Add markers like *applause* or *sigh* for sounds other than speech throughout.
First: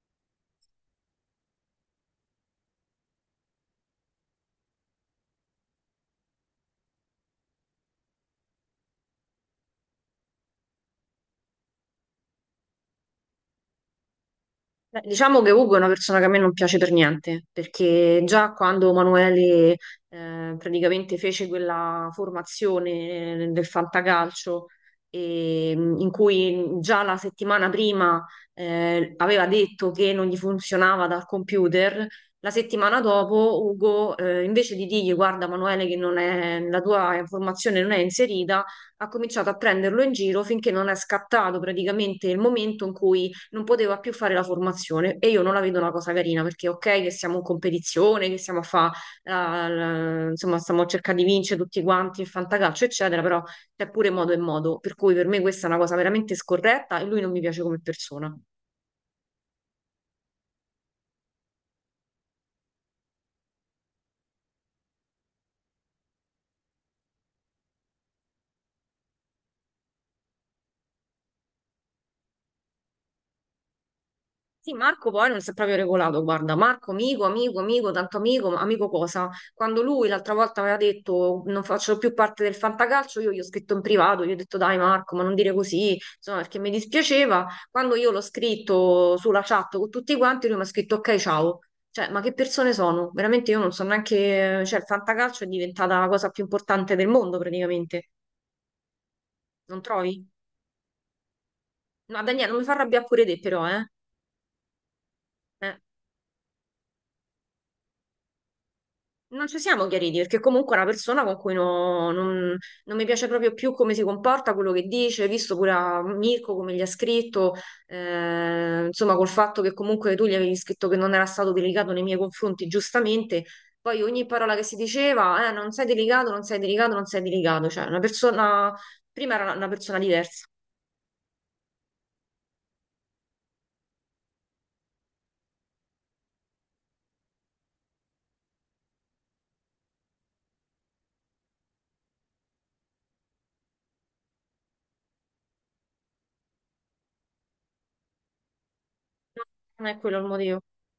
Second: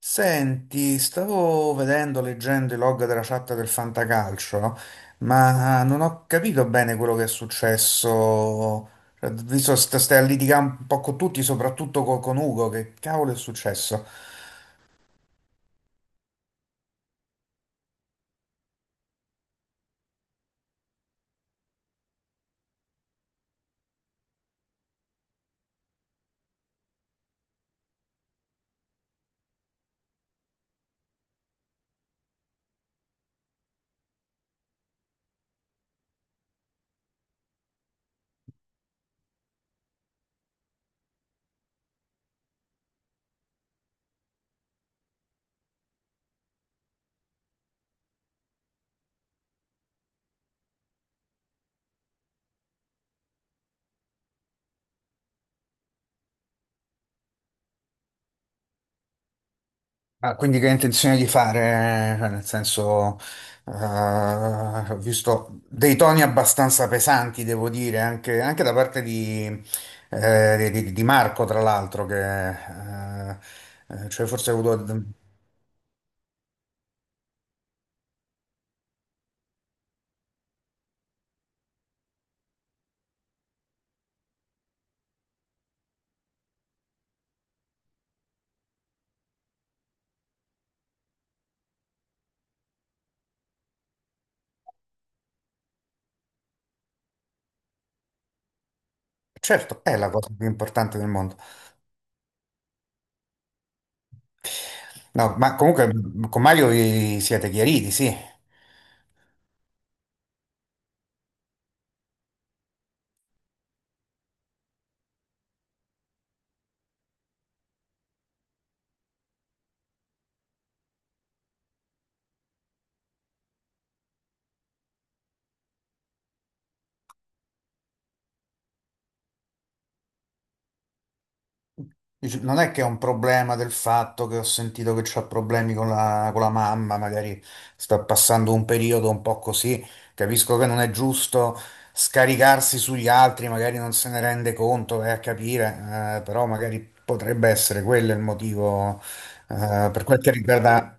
Senti, stavo vedendo, leggendo i log della chat del Fantacalcio, no? Ma non ho capito bene quello che è successo. Cioè, visto che stai a litigare un po' con tutti, soprattutto con Ugo, che cavolo è successo? Beh, diciamo che Ugo è una persona che a me non piace per niente, perché già quando Emanuele praticamente fece quella formazione del fantacalcio, in cui già la settimana prima aveva detto che non gli funzionava dal computer, la settimana dopo Ugo, invece di dirgli guarda Emanuele che non è- la tua formazione non è inserita, ha cominciato a prenderlo in giro finché non è scattato praticamente il momento in cui non poteva più fare la formazione e io non la vedo una cosa carina perché ok che siamo in competizione, che stiamo a fa, insomma stiamo cercando di vincere tutti quanti il fantacalcio eccetera, però c'è pure modo e modo, per cui per me questa è una cosa veramente scorretta e lui non mi piace come persona. Ah, quindi che hai intenzione di fare? Cioè, nel senso, ho visto dei toni abbastanza pesanti, devo dire, anche, anche da parte di, di Marco, tra l'altro, che... cioè forse ha avuto. Sì, Marco poi non si è proprio regolato, guarda, Marco amico, amico, amico, tanto amico, ma amico cosa? Quando lui l'altra volta aveva detto non faccio più parte del fantacalcio, io gli ho scritto in privato, gli ho detto dai Marco, ma non dire così, insomma, perché mi dispiaceva. Quando io l'ho scritto sulla chat con tutti quanti, lui mi ha scritto ok, ciao. Cioè, ma che persone sono? Veramente io non so neanche, cioè il fantacalcio è diventata la cosa più importante del mondo praticamente, non Certo, è la trovi? cosa più importante del mondo. No, Daniele, non mi fa arrabbiare pure te però, eh? No, ma Eh. comunque con Mario vi siete chiariti, sì. Non ci siamo chiariti perché comunque è una persona con cui non mi piace proprio più come si comporta, quello che dice, visto pure a Mirko come gli ha scritto, insomma col fatto che comunque tu gli avevi scritto che non era stato delicato nei miei confronti, giustamente, poi ogni parola che si diceva, non sei delicato, non sei delicato, non sei delicato, cioè una persona, prima era una persona diversa, Dice, non è che è un problema del fatto che ho sentito che c'ho problemi con la mamma, magari sto passando un periodo un po' così. Capisco che non è giusto scaricarsi sugli altri, magari non se ne rende conto, vai a capire, però magari potrebbe essere quello il motivo, non è per quello quel il che motivo. riguarda...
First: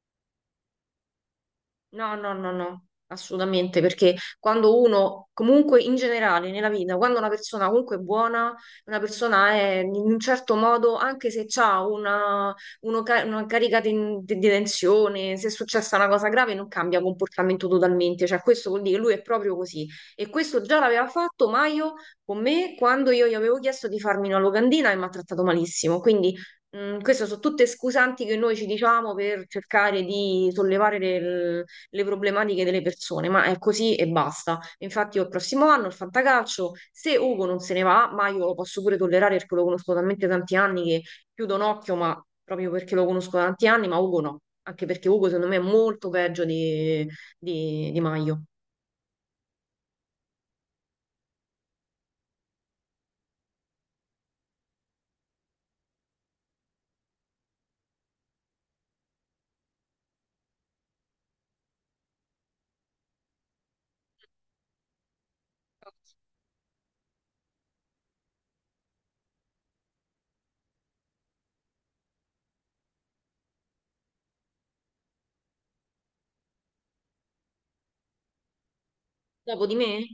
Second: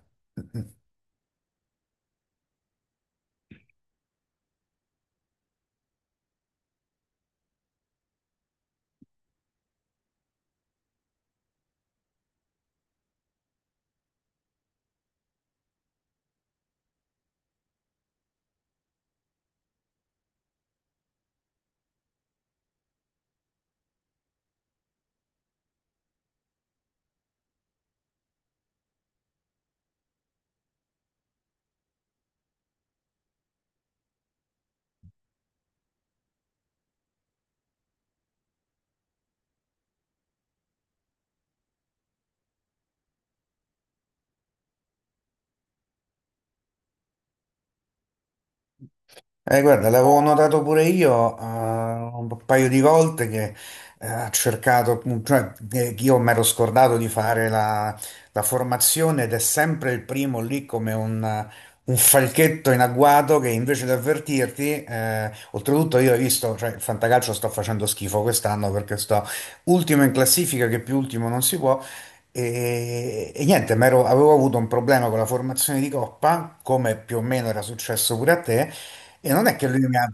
No, no, no, no, assolutamente, perché quando uno, comunque in generale nella vita, quando una persona comunque è buona, una persona è in un certo modo, anche se ha una, una carica di, di tensione, se è successa una cosa grave, non cambia comportamento totalmente, cioè questo vuol dire che lui è proprio così. E questo già l'aveva fatto Maio con me quando io gli avevo chiesto di farmi una locandina e mi ha trattato malissimo, quindi... queste sono tutte scusanti che noi ci diciamo per cercare di sollevare le problematiche delle persone, ma è così e basta. Infatti, io il prossimo anno il fantacalcio, se Ugo non se ne va, ma io lo posso pure tollerare perché lo conosco talmente tanti anni che chiudo un occhio, ma proprio perché lo conosco da tanti anni, ma Ugo no, anche perché Ugo secondo me è molto peggio di, di Maio. Guarda, l'avevo notato pure io un paio di volte che ha cercato, che io mi ero scordato di fare la, la formazione ed è sempre il primo lì come un falchetto in agguato che invece di avvertirti, oltretutto io ho visto, cioè il fantacalcio sto facendo schifo quest'anno perché sto ultimo in classifica, che più ultimo non si può. E niente, avevo avuto un problema con la formazione di coppa, come più o meno era successo pure a te, e non è Dopo che di lui mi ha... me?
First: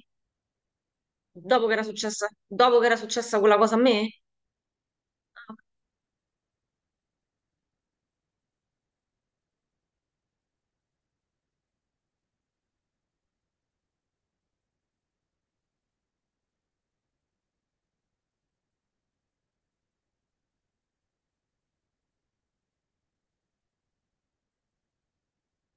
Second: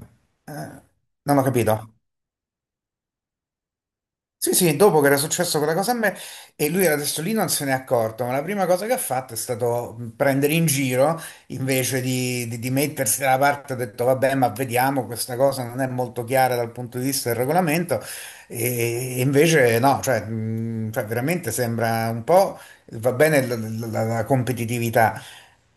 eh, non ho Dopo che era capito. successa, dopo che era successa quella cosa a me? Sì, sì, dopo che era successo quella cosa a me e lui era adesso lì non se n'è accorto, ma la prima cosa che ha fatto è stato prendere in giro invece di, di mettersi dalla parte, ha detto vabbè, ma vediamo, questa cosa non è molto chiara dal punto di vista del regolamento e invece no, cioè, cioè, veramente sembra un po', va bene la competitività,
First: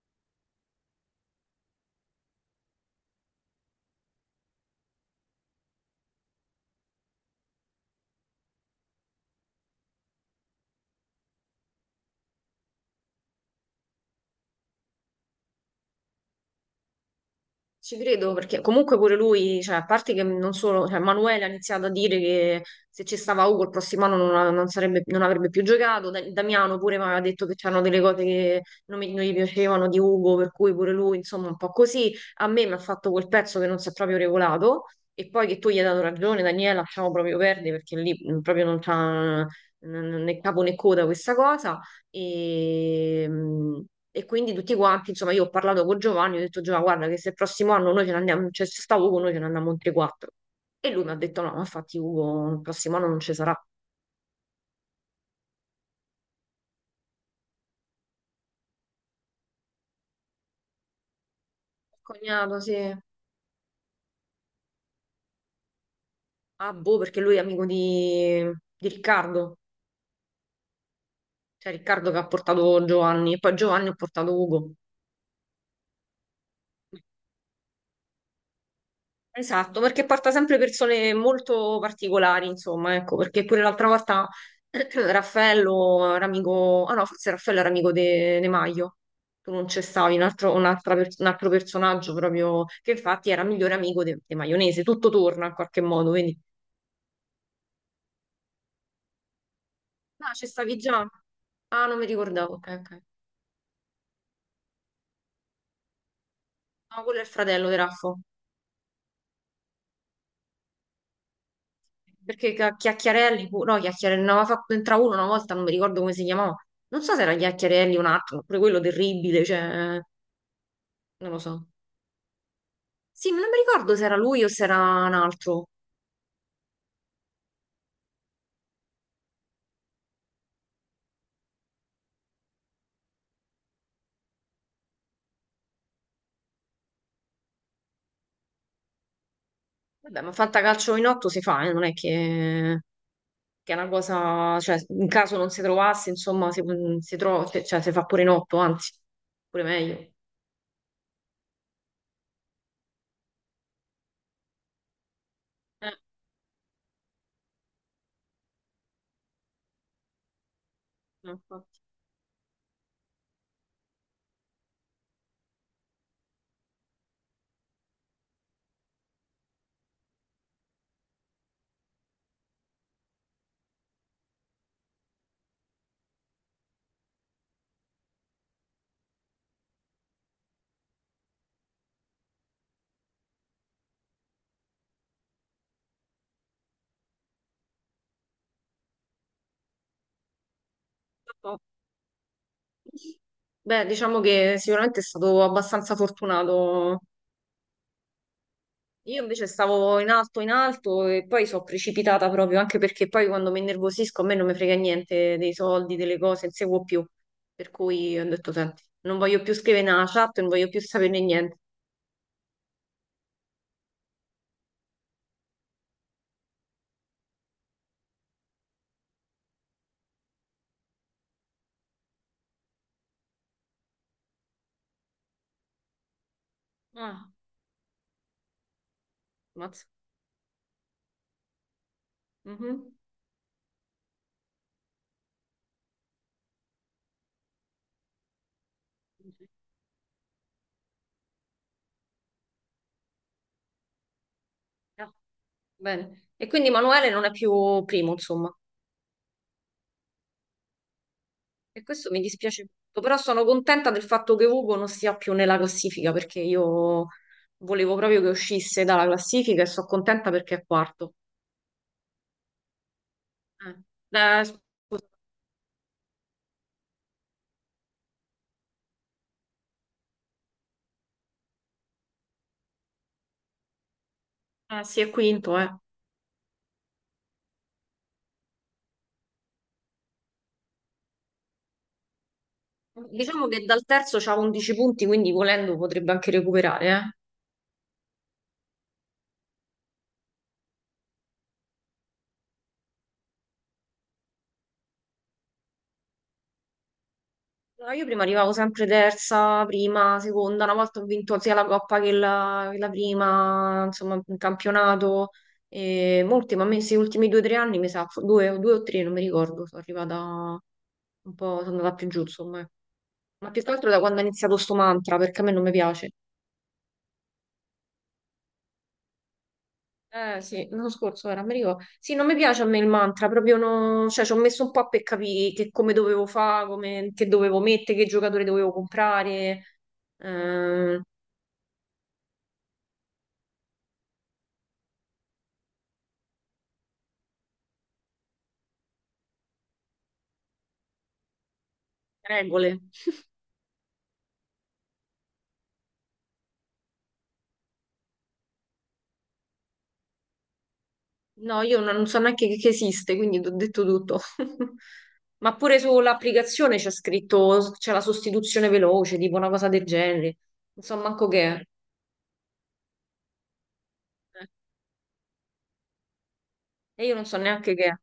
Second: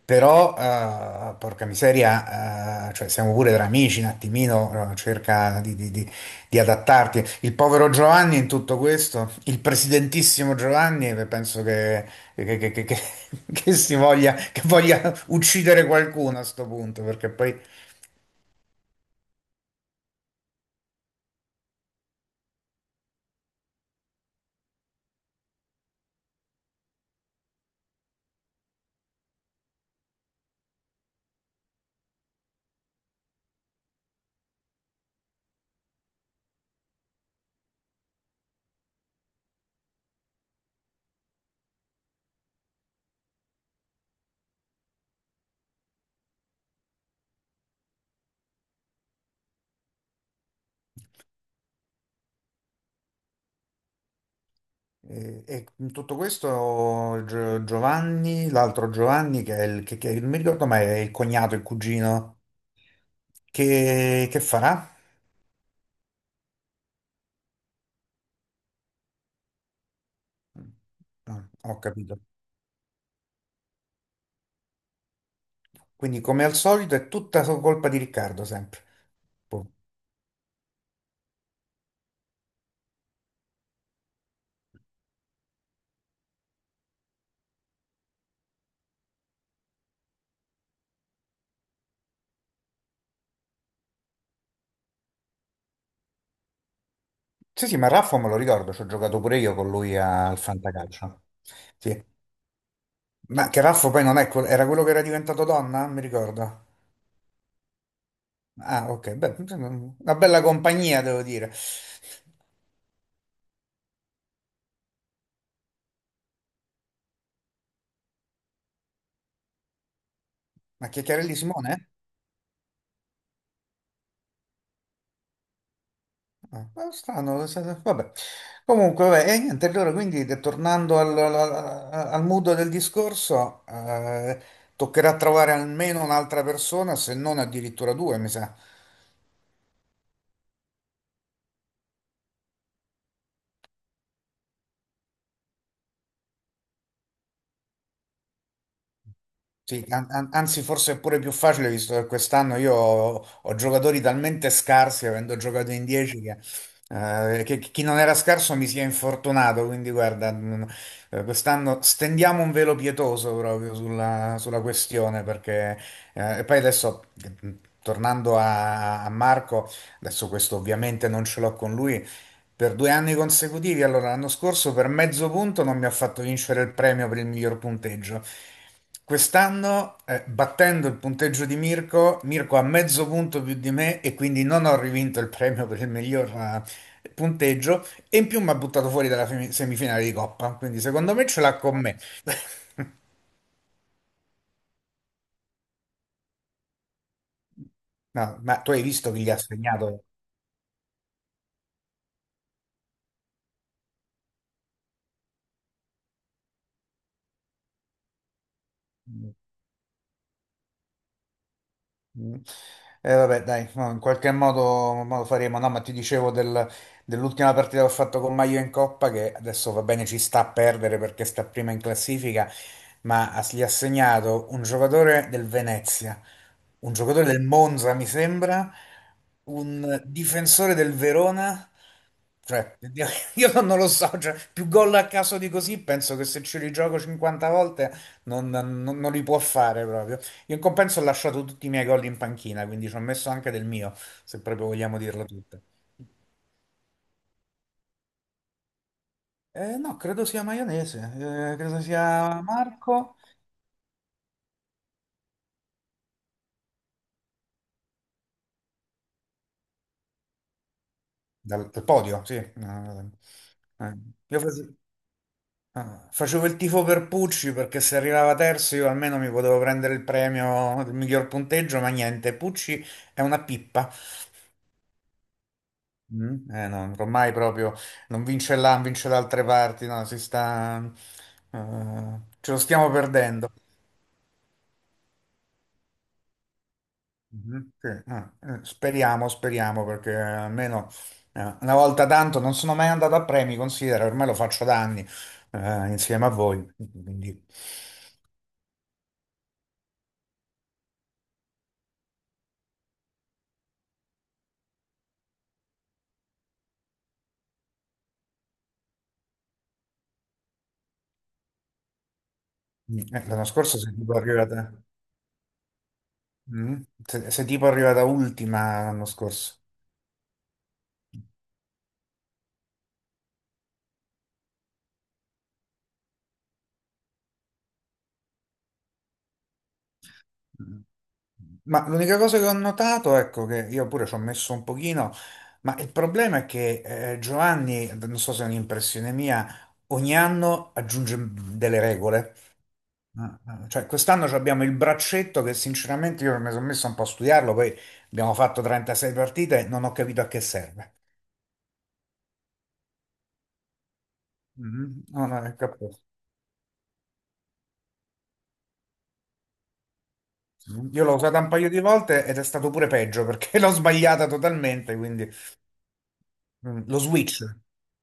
però porca miseria, cioè, siamo pure tra amici, un attimino cerca di, di adattarti. Il povero Giovanni in tutto questo, il presidentissimo Giovanni, che penso che, che- che- che- che- *laughs* che si voglia, che voglia uccidere qualcuno a sto punto, perché poi Ci credo perché comunque pure lui, cioè, a parte che non solo, cioè, Manuele ha iniziato a dire che se ci stava Ugo il prossimo anno non, non non avrebbe più giocato, Damiano pure mi aveva detto che c'erano delle cose che non, non gli piacevano di Ugo, per cui pure lui, insomma, un po' così. A me mi ha fatto quel pezzo che non si è proprio regolato e poi che tu gli hai dato ragione, Daniela, lasciamo proprio perdere perché lì proprio non c'ha né capo né coda questa cosa. E, e quindi tutti quanti, insomma, io ho parlato con Giovanni, ho detto Giovanni, guarda che se il prossimo anno noi ce ne andiamo, cioè se sta Ugo noi ce ne andiamo in 3-4. E lui mi ha detto no, ma infatti Ugo il prossimo anno non ci sarà. E in tutto questo Giovanni, l'altro Giovanni, che è il, che, non mi ricordo mai, è il cognato, il cugino, Cognato, sì. Che farà? Ah, boh, perché lui è amico di Riccardo, Ah, cioè ho Riccardo che capito. ha portato Giovanni, e poi Giovanni ha portato Ugo. Quindi come al solito è tutta colpa di Riccardo sempre. Esatto, perché porta sempre persone molto particolari, insomma, ecco, perché pure l'altra volta *clears throat* Raffaello era amico, ah no, forse Raffaello era amico de, De Maio, tu non c'è stavi, un altro, un altro personaggio proprio, che infatti era migliore amico de, de Maionese, tutto torna in qualche modo, quindi... Sì, sì, ma Raffo me lo ricordo, ci ho giocato pure io con lui No, al c'è stavi già? Fantacalcio. Ah, non Sì. mi ricordavo, ok, ok. Ma che Raffo poi non è quel- era quello che era diventato donna? Mi ricordo. No, quello è il fratello di Raffo. Ah, ok, beh, sì, sì, una bella compagnia, devo dire. Perché Chiacchiarelli, no, Chiacchiarelli, ne aveva fatto entrare uno una volta, non mi ricordo come si chiamava. Non so se era Chiacchiarelli o un altro, pure quello terribile, cioè, Ma non Chiacchiarelli lo so. Simone? Sì, ma non mi ricordo se era lui o se era un altro. Ah, ma strano, vabbè. Comunque, vabbè, e niente, allora quindi tornando al mood del discorso, toccherà trovare almeno un'altra persona, se non addirittura due, mi sa. Vabbè, ma fantacalcio in otto si fa, non è che è una cosa, cioè, in caso non si trovasse, insomma, si, si trova, cioè, si fa pure in otto, anzi, pure Sì, meglio. Anzi forse è pure più facile visto che quest'anno io ho, ho giocatori talmente scarsi, avendo giocato in Eh, 10, che chi non era scarso mi si è infortunato, quindi guarda, mm, no, quest'anno infatti. stendiamo un velo pietoso proprio sulla, sulla questione, perché e poi adesso, mm, tornando a, a Marco, adesso questo ovviamente non ce l'ho con lui, per due anni consecutivi, allora l'anno scorso per mezzo punto non mi ha fatto vincere il premio per il miglior punteggio. Quest'anno, battendo il punteggio di Mirko, Mirko ha mezzo punto più di me e quindi non ho rivinto il premio per il miglior punteggio e in più mi ha buttato fuori dalla semifinale di Coppa, quindi secondo me ce l'ha con me. *laughs* Beh, diciamo che sicuramente è stato abbastanza fortunato. No, ma tu hai visto Io chi gli ha invece stavo segnato? In alto e poi sono precipitata proprio, anche perché poi quando mi innervosisco a me non mi frega niente dei soldi, delle cose, non seguo più. Per cui ho detto, senti, non voglio più scrivere nella chat, non voglio più saperne niente. Mm. Vabbè, dai, no, in qualche modo faremo. No, ma ti dicevo dell'ultima partita che ho fatto con Maio in Coppa, che adesso va bene, ci sta a perdere perché sta prima in classifica, ma gli ha segnato un giocatore del Venezia, un giocatore Ah, del Monza, mi sembra, mazza. un difensore del Verona. Cioè, Mhm. io *laughs* io non lo so, cioè, più gol a caso di così, penso che se ci rigioco 50 volte non, non li può fare proprio. Io in compenso ho lasciato tutti i miei gol in panchina, quindi ci ho messo anche del mio, se proprio vogliamo Ah, dirla tutta. bene. E quindi Manuele non è più primo, insomma. No, credo sia maionese, E credo questo mi sia dispiace molto, però Marco. sono contenta del fatto che Ugo non sia più nella classifica, perché io volevo proprio che uscisse dalla classifica e sono contenta perché è quarto. Dal, dal podio, sì. Eh, eh, io face- scusa, facevo il tifo per Pucci perché se arrivava terzo io almeno mi potevo prendere il premio del miglior punteggio, ma niente, Pucci è una pippa. Sì, è quinto, eh. Mm, no, ormai proprio non vince là, non vince da altre parti, no, si sta... ce lo stiamo Diciamo perdendo. che dal terzo c'ha 11 punti, quindi volendo potrebbe anche recuperare, eh. Mhm, sì. Ah, speriamo, speriamo, perché almeno una volta tanto non sono mai andato a premi, considera, ormai lo faccio da anni insieme a voi. Quindi, No, io prima arrivavo sempre terza, prima, seconda, una volta ho vinto sia la Coppa che la prima, insomma, un campionato. E molti, ma a me questi ultimi due o tre anni, mi sa, due, due o tre, non mi ricordo, sono arrivata un po', sono andata più giù, insomma. Eh. mm, l'anno Ma più che scorso altro sei da tipo quando è iniziato arrivata, sto mantra, perché a me non mi piace. mm, sei tipo arrivata ultima l'anno scorso. Eh sì, l'anno scorso era, mi ricordo. Sì, non mi piace a me il mantra, proprio no... Cioè, ci ho messo un po' per capire che come dovevo fare, come... che dovevo mettere, che giocatore dovevo comprare, Mm. ehm, Ma l'unica cosa che ho notato, ecco, che io pure ci ho messo un pochino, ma il problema è che Giovanni, non so se è un'impressione mia, ogni anno aggiunge delle regole. regole. Ah, ah, cioè, quest'anno ci abbiamo il braccetto che sinceramente io mi sono messo un po' a studiarlo, poi abbiamo fatto 36 partite e non ho capito a che serve. No, io non so neanche che esiste, quindi ti ho detto tutto. *laughs* Mhm. Non ho Ma pure capito. sull'applicazione c'è scritto, c'è la sostituzione veloce, tipo una cosa del genere. Non so Io l'ho manco usata che un è. paio di volte ed è stato pure peggio perché *laughs* l'ho sbagliata Eh, totalmente, quindi mm, lo E io non so switch. neanche che è.